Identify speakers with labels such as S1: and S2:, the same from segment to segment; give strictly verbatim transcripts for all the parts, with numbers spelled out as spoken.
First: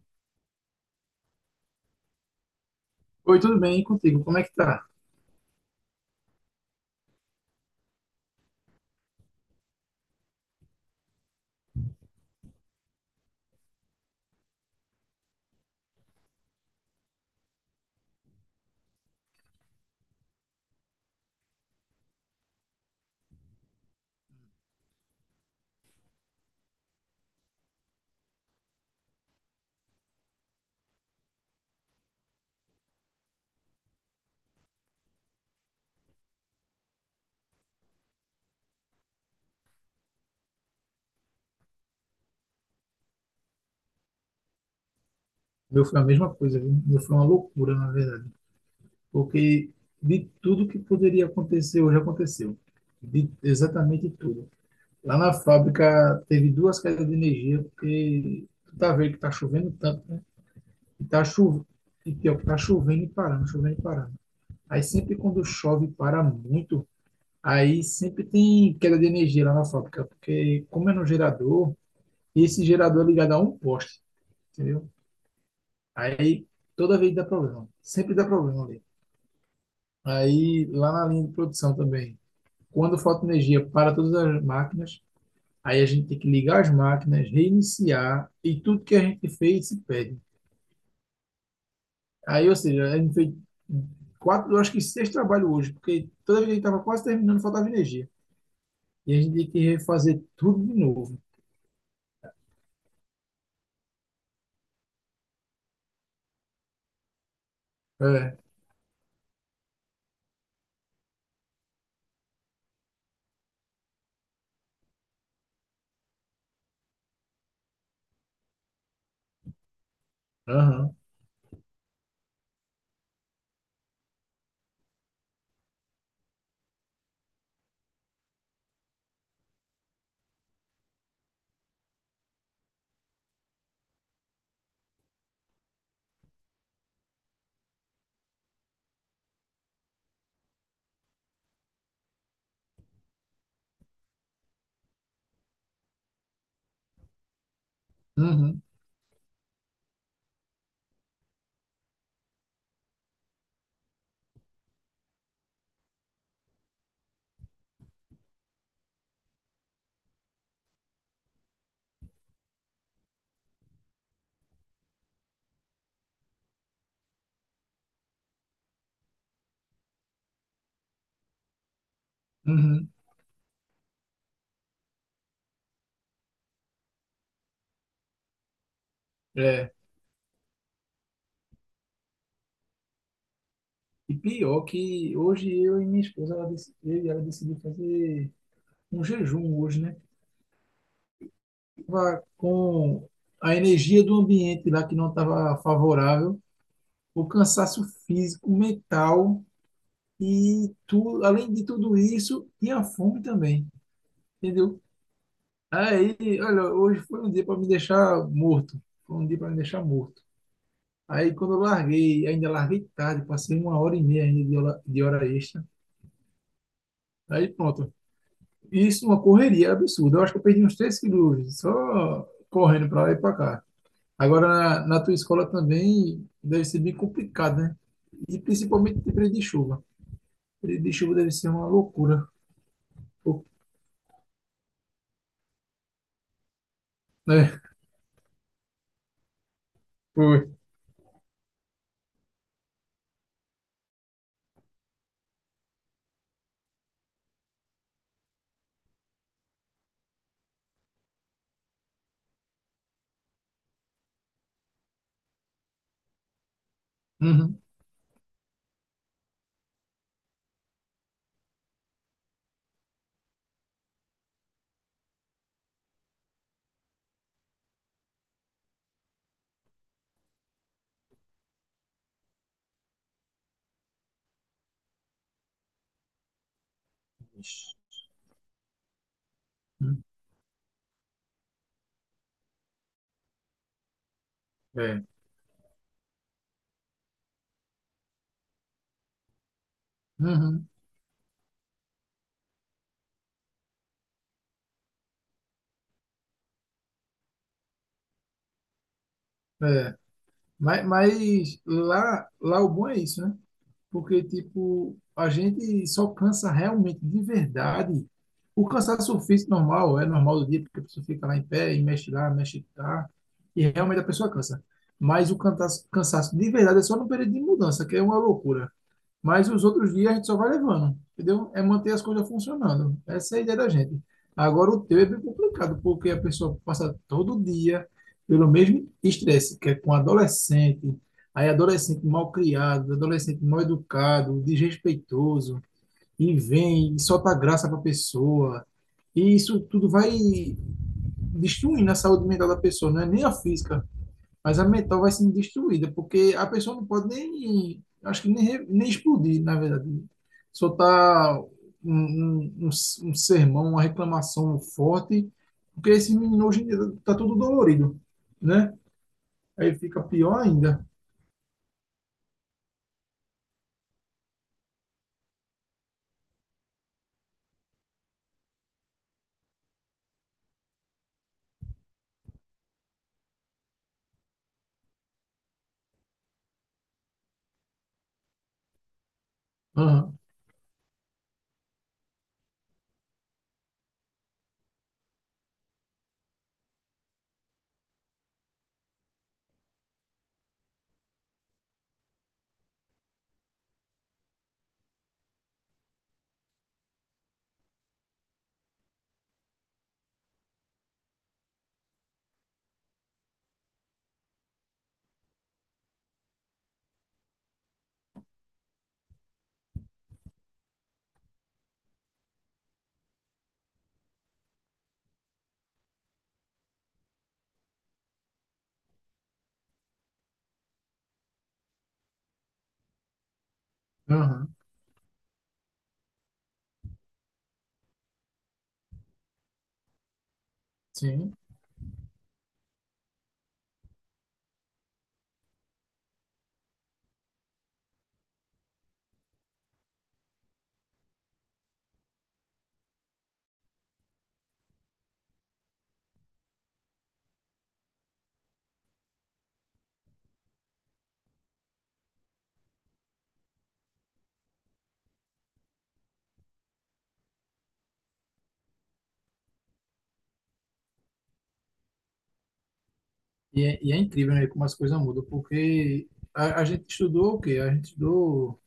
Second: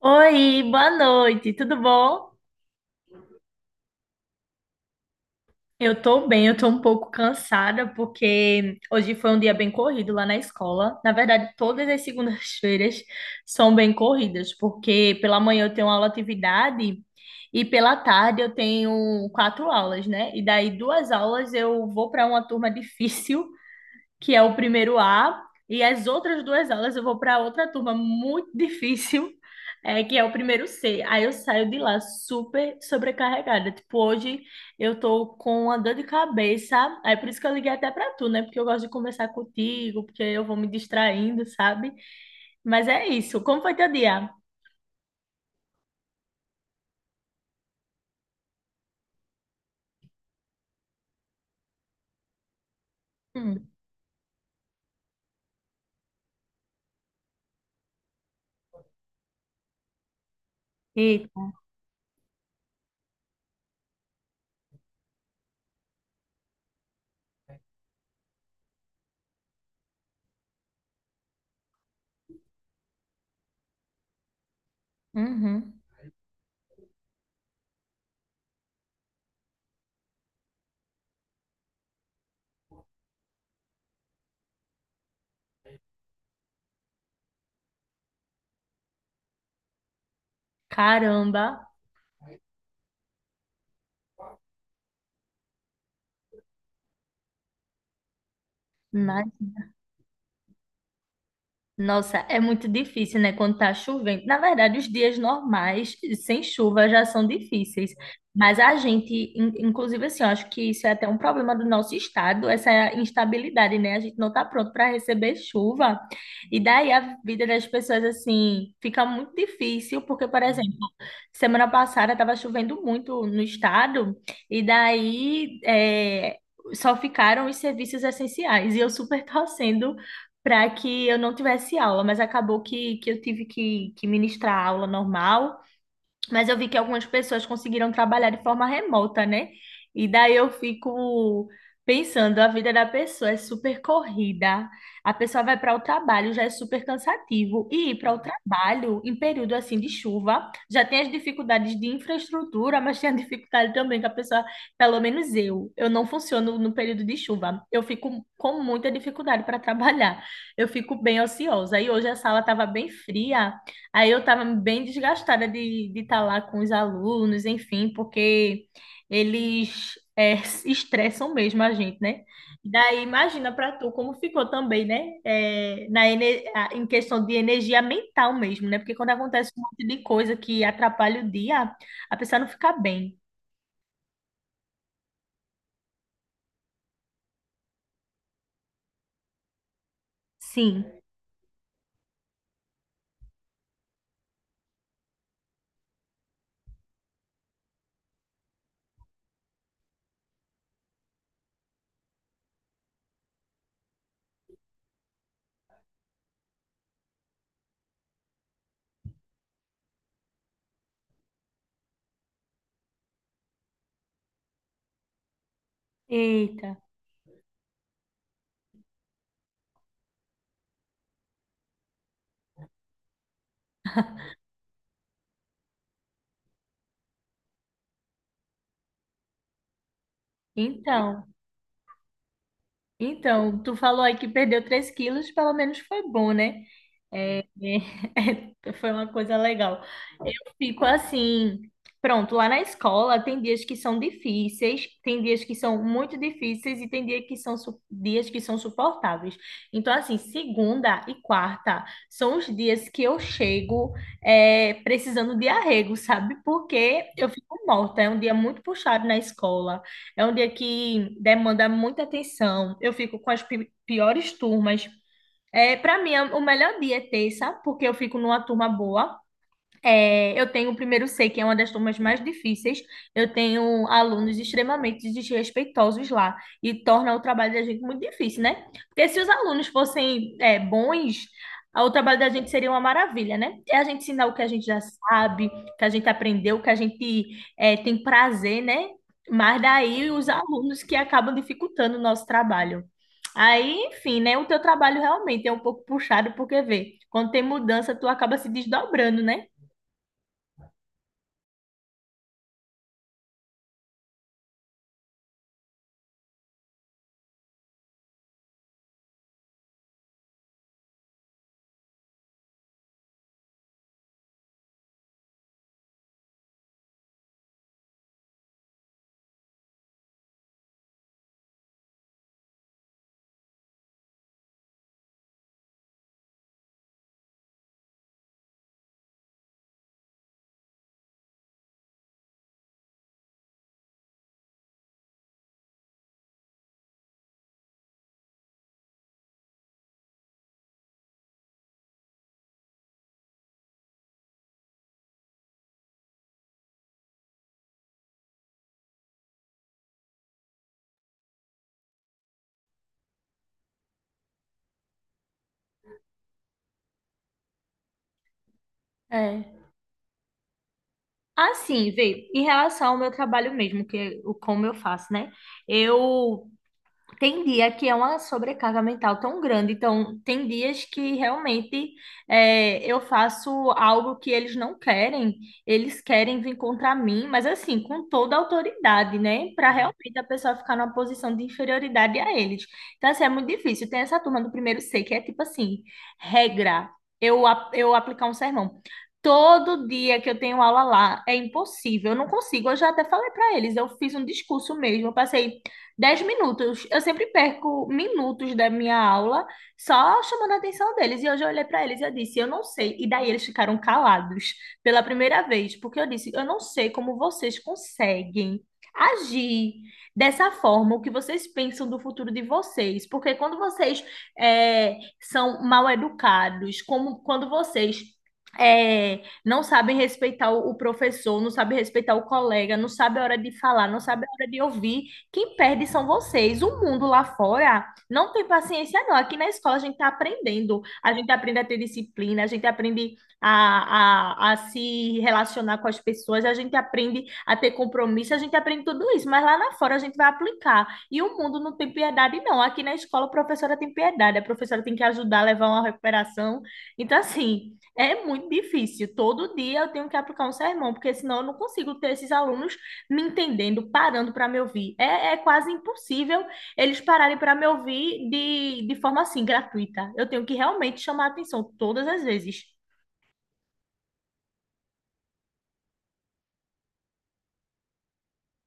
S1: Oi, boa noite, tudo bom?
S2: Oi, tudo bem? E contigo? Como é que tá?
S1: Eu tô bem, eu tô um pouco cansada porque hoje foi um dia bem corrido lá na escola. Na verdade, todas as segundas-feiras são bem corridas, porque pela manhã eu tenho aula atividade e pela tarde eu tenho quatro aulas, né? E daí duas aulas eu vou para uma turma difícil que é o primeiro A, e as outras duas aulas eu vou para outra turma muito difícil, é, que é o primeiro C. Aí eu saio de lá super sobrecarregada. Tipo, hoje eu tô com uma dor de cabeça. Aí por isso que eu liguei até para tu, né? Porque eu gosto de conversar contigo, porque eu vou me distraindo, sabe? Mas é isso. Como foi teu dia?
S2: O meu foi a mesma coisa, viu? O meu foi uma loucura, na verdade. Porque de tudo que poderia acontecer hoje aconteceu. De
S1: Hum.
S2: exatamente tudo. Lá na fábrica teve duas quedas de energia, porque tu tá vendo que tá chovendo tanto, né? E
S1: E,
S2: tá chovendo, e pior, que tá chovendo e parando, chovendo e parando. Aí sempre quando chove e para muito, aí sempre tem queda de energia lá na fábrica, porque como é no gerador, e esse gerador é ligado a um poste, entendeu?
S1: uhum.
S2: Aí toda vez dá problema. Sempre dá problema ali. Aí lá na linha de produção também. Quando falta energia para todas as máquinas, aí a gente tem que ligar as máquinas, reiniciar e tudo que a gente fez se perde.
S1: Caramba,
S2: Aí, ou seja, a gente fez quatro, eu acho que seis trabalhos hoje, porque toda vez que a gente estava quase terminando, faltava energia. E a
S1: mas
S2: gente tem que refazer tudo de novo.
S1: nossa, é muito difícil, né, quando tá chovendo. Na verdade, os dias normais, sem chuva, já são difíceis.
S2: É,
S1: Mas a gente, in- inclusive, assim, eu acho que isso é até um problema do nosso estado, essa instabilidade, né? A gente não tá pronto para receber chuva. E daí a vida das pessoas, assim, fica muito difícil, porque, por exemplo,
S2: aham,
S1: semana passada estava chovendo muito no estado, e daí, é, só ficaram os serviços essenciais. E eu super torcendo para que eu não tivesse aula, mas acabou que, que eu tive que, que ministrar a aula normal. Mas eu vi que algumas pessoas conseguiram trabalhar de forma remota, né? E daí eu fico pensando, a vida da pessoa é super corrida. A pessoa vai para o trabalho, já é super cansativo. E ir para o
S2: uhum,
S1: trabalho em período assim de chuva, já tem as dificuldades de infraestrutura, mas tem a dificuldade também que a pessoa, pelo menos eu, eu não funciono no período de chuva. Eu fico com muita dificuldade para trabalhar. Eu fico bem ociosa. E hoje a sala estava bem fria. Aí eu estava bem desgastada de estar lá com os alunos, enfim, porque eles é, se estressam mesmo a gente, né?
S2: uhum,
S1: Daí imagina para tu como ficou também, né? É, na, ene- a- em questão de energia mental mesmo, né? Porque quando acontece um
S2: é.
S1: monte de coisa que atrapalha o dia, a pessoa não fica bem.
S2: E pior que hoje eu e minha esposa, ela, dec- eu e ela decidiu fazer um jejum hoje, né?
S1: Sim.
S2: Tava com a energia do ambiente lá que não estava favorável, o cansaço físico, mental e tu, além de tudo isso, tinha fome também, entendeu? Aí, olha, hoje foi um dia para me deixar morto, foi um dia para me deixar morto. Aí quando eu larguei, ainda larguei tarde, passei uma hora e meia ainda de hora, de hora extra.
S1: Eita.
S2: Aí pronto. Isso é uma correria absurda. Eu acho que eu perdi uns três quilos só correndo para lá e para cá. Agora, na, na tua escola também deve ser bem complicado, né? E principalmente de período de chuva. Período de chuva
S1: Então,
S2: deve ser uma loucura. Pô,
S1: então, tu falou aí que perdeu três quilos, pelo menos foi bom, né?
S2: né?
S1: É, foi uma coisa legal.
S2: Foi.
S1: Fico assim, pronto, lá na escola tem dias que são difíceis, tem dias que são muito difíceis e tem dia que são, su- dias que são suportáveis. Então, assim, segunda e quarta são os dias que eu chego, é, precisando de arrego, sabe? Porque eu fico
S2: Uhum.
S1: morta, é um dia muito puxado na escola, é um dia que demanda muita atenção, eu fico com as pi- piores turmas. É, para mim, é- o melhor dia é terça, porque eu fico numa turma boa. É, eu tenho o primeiro C, que é uma das turmas mais difíceis. Eu tenho alunos extremamente desrespeitosos lá e torna o trabalho da
S2: Ixi.
S1: gente muito difícil, né? Porque se os alunos fossem, é, bons, a- o trabalho da gente seria uma maravilha, né? É a gente ensinar o que a gente já
S2: É.
S1: sabe, o que a gente aprendeu, o que a gente, é, tem prazer, né? Mas daí os
S2: Uhum.
S1: alunos que acabam dificultando o nosso trabalho. Aí, enfim, né? O teu trabalho realmente é um pouco puxado, porque vê, quando tem mudança, tu acaba se desdobrando, né?
S2: É. Mas, mas lá, lá o bom é isso, né? Porque, tipo, a gente só cansa realmente, de verdade. O cansaço físico normal, é normal do dia, porque a pessoa fica lá em pé e mexe lá, mexe cá, e realmente a pessoa cansa. Mas o cansaço, cansaço de verdade é só no período de mudança, que é uma loucura. Mas os outros dias a gente só vai levando, entendeu? É manter as coisas funcionando. Essa é a ideia da gente. Agora o teu é bem complicado, porque a pessoa passa todo dia pelo mesmo estresse, que é com adolescente, aí adolescente mal criado, adolescente mal educado, desrespeitoso, e vem e solta graça para a pessoa. E isso tudo vai destruindo a saúde mental da pessoa, não é nem a física. Mas a mental vai sendo destruída, porque a pessoa não pode nem, acho que nem, re- nem explodir, na verdade. Soltar um, um, um s- um sermão, uma reclamação forte, porque esse menino hoje em dia tá todo dolorido, né?
S1: É.
S2: Aí fica pior ainda.
S1: Assim, vê, em relação ao meu trabalho mesmo, que é o como eu faço, né? Eu tem dia que é uma sobrecarga mental tão grande, então tem dias que realmente, é, eu faço algo que eles não querem, eles querem vir contra mim, mas assim, com toda a autoridade, né? Para realmente
S2: Aham,
S1: a pessoa ficar numa posição de inferioridade a eles. Então, assim, é muito difícil. Tem essa turma do primeiro C que é tipo assim, regra, eu, a- eu aplicar um sermão. Todo dia que eu tenho aula lá é impossível, eu não consigo. Eu já até falei para eles, eu fiz um discurso mesmo, eu passei dez minutos. Eu sempre perco minutos da minha aula só chamando a atenção deles. E hoje eu olhei para eles e eu disse, eu não sei. E daí eles ficaram calados pela primeira vez, porque eu disse, eu não sei como vocês conseguem agir dessa forma, o que vocês pensam do futuro de vocês. Porque quando vocês, é, são mal educados, como quando vocês, é, não sabem respeitar o, o professor, não sabem respeitar o colega, não sabem a hora de falar, não sabem a hora
S2: aham,
S1: de ouvir, quem perde são vocês. O mundo lá fora não tem paciência, não. Aqui na escola a gente está aprendendo. A gente
S2: sim.
S1: aprende a ter disciplina, a gente aprende a, a, a se relacionar com as pessoas, a gente aprende a ter compromisso, a gente aprende tudo isso. Mas lá na fora a gente vai aplicar. E o mundo não tem piedade, não. Aqui na escola a professora tem piedade, a professora tem que ajudar a levar uma recuperação. Então, assim, é muito difícil. Todo dia eu tenho que aplicar um sermão, porque senão eu não consigo ter esses alunos me entendendo, parando para me ouvir. É, é quase impossível eles pararem para me ouvir de, de forma assim, gratuita. Eu tenho que realmente chamar a atenção todas as vezes.
S2: E é, e é incrível, né, como as coisas mudam, porque a, a gente estudou o quê? A gente estudou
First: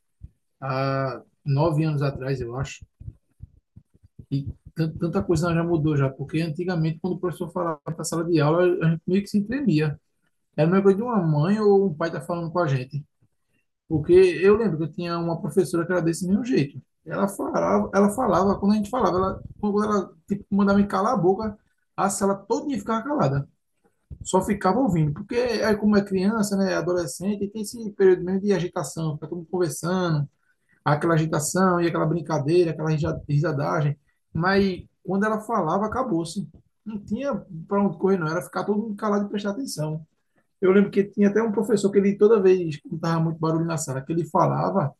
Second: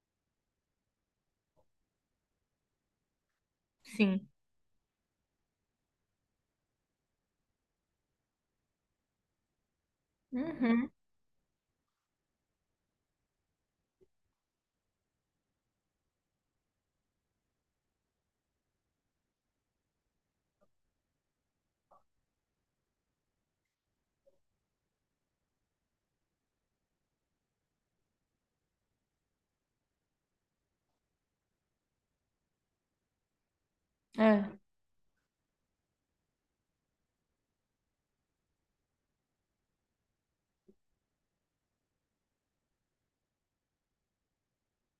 S2: há nove anos atrás, eu acho.
S1: Sim.
S2: E tanta coisa já mudou já, porque antigamente, quando o professor falava na sala de aula, a gente meio que se tremia. Era uma
S1: Uhum.
S2: coisa de uma mãe ou um pai tá falando com a gente. Porque eu lembro que eu tinha uma professora que era desse mesmo jeito. Ela falava, ela falava quando a gente falava, ela, quando ela tipo, mandava me calar a boca, a sala toda ficava calada. Só ficava ouvindo, porque aí como é criança, né, adolescente, tem esse período mesmo de agitação, fica todo mundo conversando, aquela agitação e aquela brincadeira, aquela rija- risadagem.
S1: É.
S2: Mas quando ela falava, acabou-se. Não tinha para onde correr, não. Era ficar todo mundo calado e prestar atenção. Eu lembro que tinha até um professor que ele, toda vez que estava muito barulho na sala, que ele falava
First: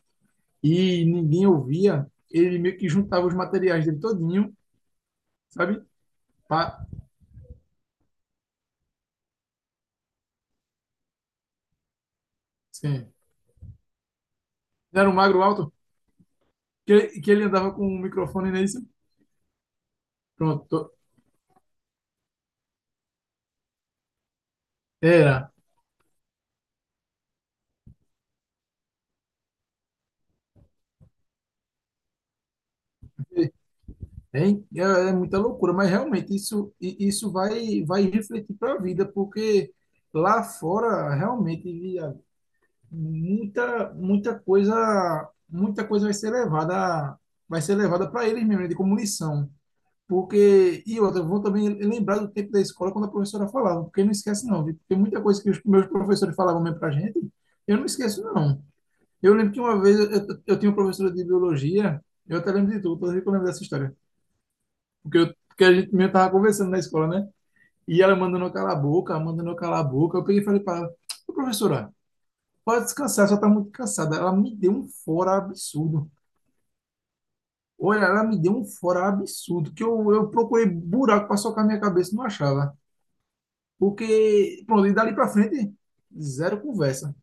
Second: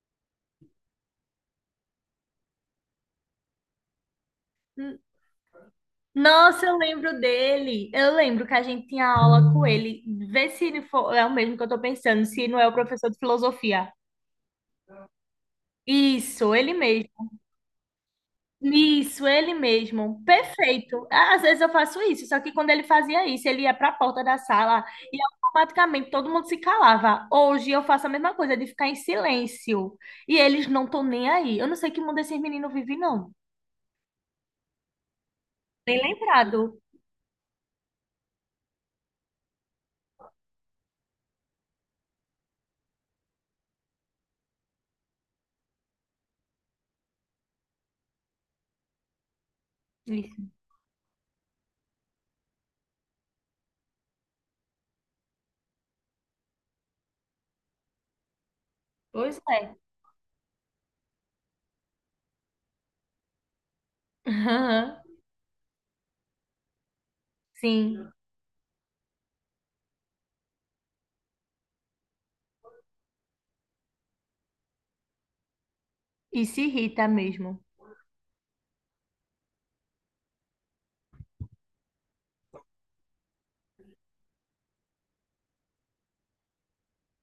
S2: e ninguém ouvia, ele meio que juntava os materiais dele todinho,
S1: N-
S2: sabe?
S1: Nossa, eu
S2: Pá,
S1: lembro dele. Eu lembro que a gente tinha aula com ele. Vê se ele for, é o mesmo que eu tô pensando, se não é o professor
S2: sim.
S1: de filosofia.
S2: Era um magro alto,
S1: Isso, ele mesmo.
S2: que, que ele andava com um microfone nesse.
S1: Isso, ele mesmo.
S2: Pronto.
S1: Perfeito. Às vezes eu faço isso, só que quando ele fazia isso, ele ia para a porta da sala e
S2: Era.
S1: automaticamente todo mundo se calava. Hoje eu faço a mesma coisa, de ficar em silêncio. E eles não estão nem aí. Eu não sei que mundo esses meninos vivem, não.
S2: É, é é muita loucura, mas
S1: Nem
S2: realmente isso,
S1: lembrado.
S2: i- isso vai, vai refletir para a vida, porque lá fora realmente via muita, muita coisa, muita coisa vai ser levada, vai ser levada para eles mesmo, né, de como lição.
S1: Isso.
S2: Porque, e outra, eu vou também lembrar do tempo da escola quando a professora falava, porque não esquece não, viu? Tem muita coisa que os meus professores falavam mesmo para gente, eu não esqueço não. Eu
S1: Pois
S2: lembro que
S1: é.
S2: uma vez eu, eu, eu tinha uma professora de biologia, eu até lembro de tudo, toda vez que eu lembro dessa história
S1: Aham.
S2: porque, eu, porque a gente mesmo tava conversando na escola, né? E
S1: Sim.
S2: ela mandando eu calar a boca, ela mandando eu calar a boca. Eu peguei e falei para ela, "Ô, professora, pode descansar, só tá muito cansada." Ela me deu um fora absurdo.
S1: E se irrita mesmo.
S2: Olha, ela me deu um fora absurdo, que eu, eu procurei buraco para socar minha cabeça e não achava. Porque, pronto, e dali para frente, zero conversa.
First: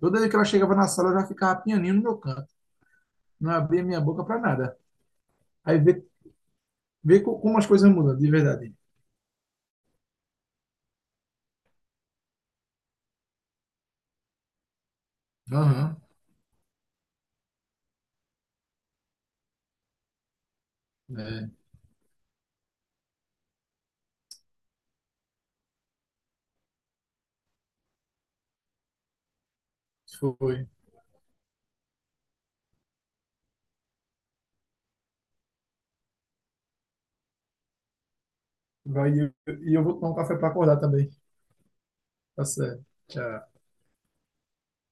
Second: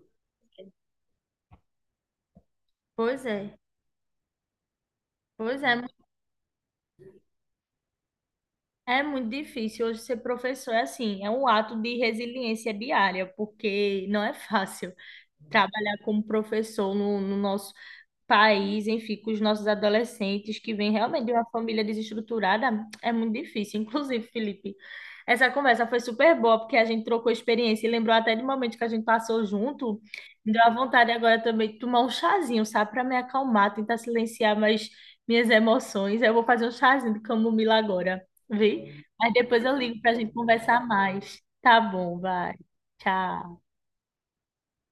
S2: Toda vez que ela chegava na sala, eu já ficava pianinho no meu canto.
S1: Pois
S2: Não
S1: é.
S2: abria minha boca para nada.
S1: Pois é.
S2: Aí vê, vê co- como as coisas mudam, de verdade.
S1: É muito difícil hoje ser professor, é assim, é um ato de resiliência diária, porque não é fácil trabalhar
S2: Aham,
S1: como professor no, no nosso país, enfim, com os nossos adolescentes que vêm realmente de uma
S2: é,
S1: família desestruturada, é muito difícil. Inclusive, Felipe, essa conversa foi super boa, porque a gente trocou experiência e lembrou até de momento que a gente passou junto. Me deu
S2: foi.
S1: a vontade agora também de tomar um chazinho, sabe, para me acalmar, tentar silenciar mais minhas emoções. Eu vou fazer um chazinho de camomila agora, vi?
S2: Vai, e
S1: Mas
S2: eu
S1: depois
S2: e
S1: eu
S2: eu vou
S1: ligo
S2: tomar
S1: para a
S2: um
S1: gente
S2: café para acordar
S1: conversar
S2: também.
S1: mais. Tá bom,
S2: Tá
S1: vai.
S2: certo. Tchau.
S1: Tchau.